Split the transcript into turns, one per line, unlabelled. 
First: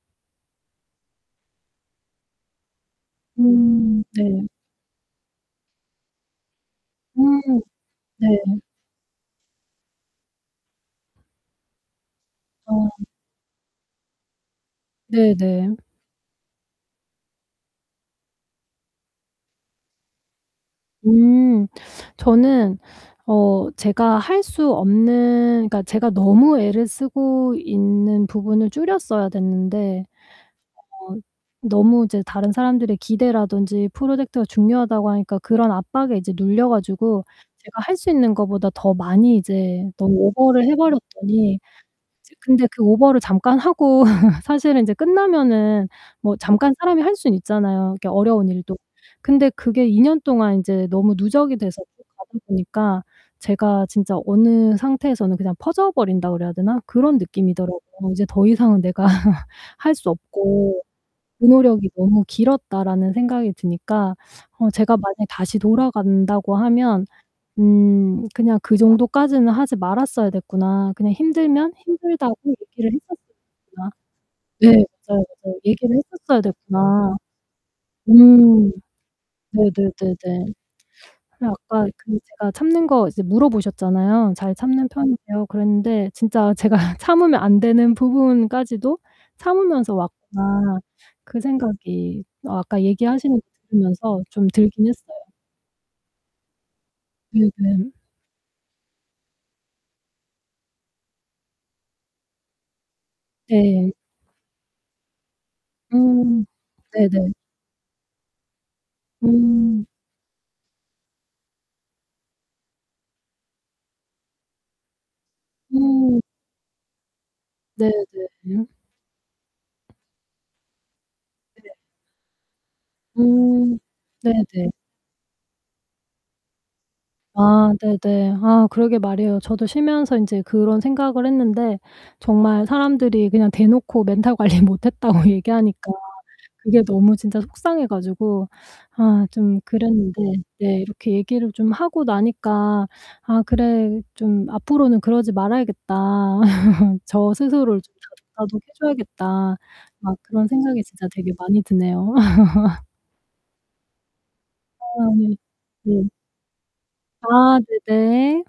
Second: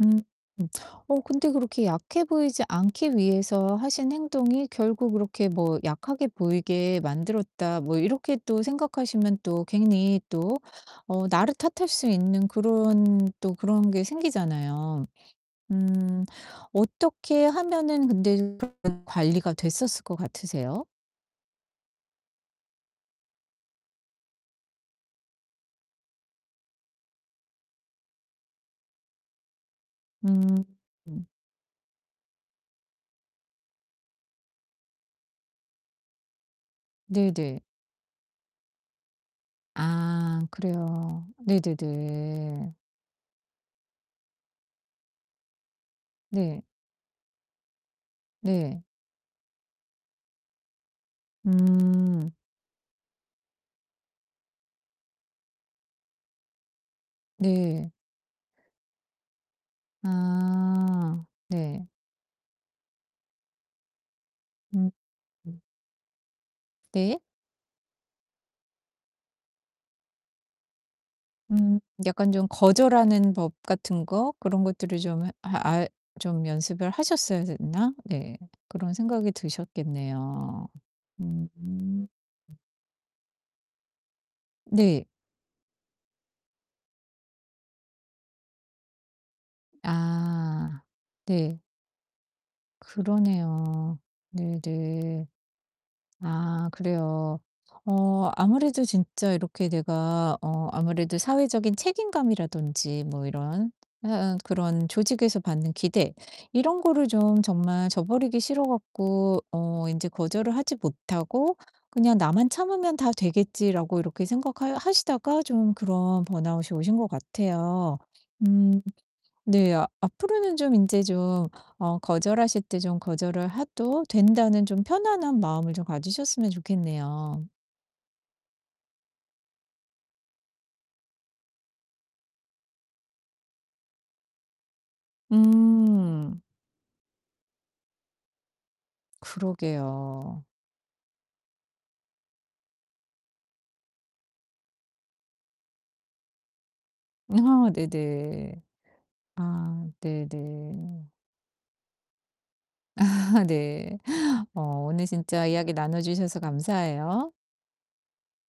음 음. 어 근데 그렇게 약해 보이지 않기 위해서
음
하신
네.
행동이 '결국 그렇게 뭐 약하게 보이게
음
만들었다.' 뭐
네.
이렇게 또 생각하시면 또 괜히 또 어 나를 탓할 수 있는
어.
그런 또 그런 게 생기잖아요.
네, 네.
음 어떻게 하면은 근데 [unintelligible] 관리가 됐었을 것 같으세요?
음. 저는 어 제가 할 수 없는 그러니까 제가 너무 애를 쓰고 있는 부분을 줄였어야 됐는데
음
어
음.
너무 이제 다른 사람들의 기대라던지 프로젝트가 중요하다고 하니까 그런 압박에 이제 눌려 가지고
네네.
제가 할 수 있는 거보다 더 많이 이제 너무
아
오버를 해
그래요.
버렸더니 이제 근데
네네네.
그 오버를 잠깐 하고 사실은 인제 끝나면은 뭐
네.
잠깐 사람이 할 수는 있잖아요 이렇게 어려운 일도.
네.
근데 그게 2 년 동안 인제 너무 누적이 돼서 쭉 가다
음.
보니까 제가 진짜 어느 상태에서는 그냥 퍼져 버린다고 그래야 되나 그런
네.
느낌이더라고요. '이제 더 이상은 내가 할 수 없고
아.
그
네.
노력이 너무 길었다.'라는 생각이 드니까 어
음
제가 만약에 다시
음.
돌아간다고 하면
네.
'음 그냥 그 정도까지는 하지 말았어야 됐구나. 그냥 힘들면
음. 약간
힘들다고
좀
얘기를
거절하는
했었어야
법
됐구나.'
같은 거 그런
네.
것들을 좀
맞아요,
해
맞아요.
하 알
'얘기를 했었어야
좀 연습을
됐구나.'
하셨어야 됐나? 네.
음.
그런 생각이
네네네네.
드셨겠네요. 음
근데 아까
음.
그 제가 참는 거 이제 물어보셨잖아요. "잘 참는
네.
편이세요?" 그랬는데 진짜 제가 '참으면 안되는 부분까지도 참으면서 왔구나.'
아.
그
네.
생각이 아까 얘기하시는 거
그러네요.
들으면서 좀 들긴 했어요.
네네. 아. 그래요.
네 네.
어 아무래도 진짜 이렇게 내가 어 아무래도 사회적인 책임감이라든지 뭐 이런
네.
해 응 또 그런 조직에서 받는 기대
음.
이런 거를
네네.
좀 정말 저버리기 싫어 갖고
음.
어 인제 거절을 하지 못하고 '그냥 나만 참으면 다 되겠지.'라고 이렇게 생각하여 하시다가 좀
음.
그런 번아웃이 오신 것
네
같아요.
네. 그래요?
음. 네. 앞으로는 좀 인제 좀
네네.
어 거절하실 때 좀 거절을
음.
해도 된다는
네네.
좀 편안한 마음을 좀 가지셨으면 좋겠네요.
아 네네. 아 그러게 말이에요. 저도 쉬면서 인제 그런 생각을 했는데 정말 사람들이 그냥 대놓고 멘탈 관리 못했다고 얘기하니까
음.
그게 너무 진짜 속상해 가지고 아 좀 그랬는데
그러게요.
네 이렇게 얘기를 좀 하고 나니까 '아 그래. 좀 앞으로는 그러지 말아야겠다. 저
아
스스로를 좀 다독다독해
네네.
줘야겠다.'
아
막
네
그런 생각이
네.
진짜 되게 많이 드네요.
아. 네. 어 오늘
아 네.
진짜 이야기 나눠
네.
주셔서 감사해요.
아 네. 네.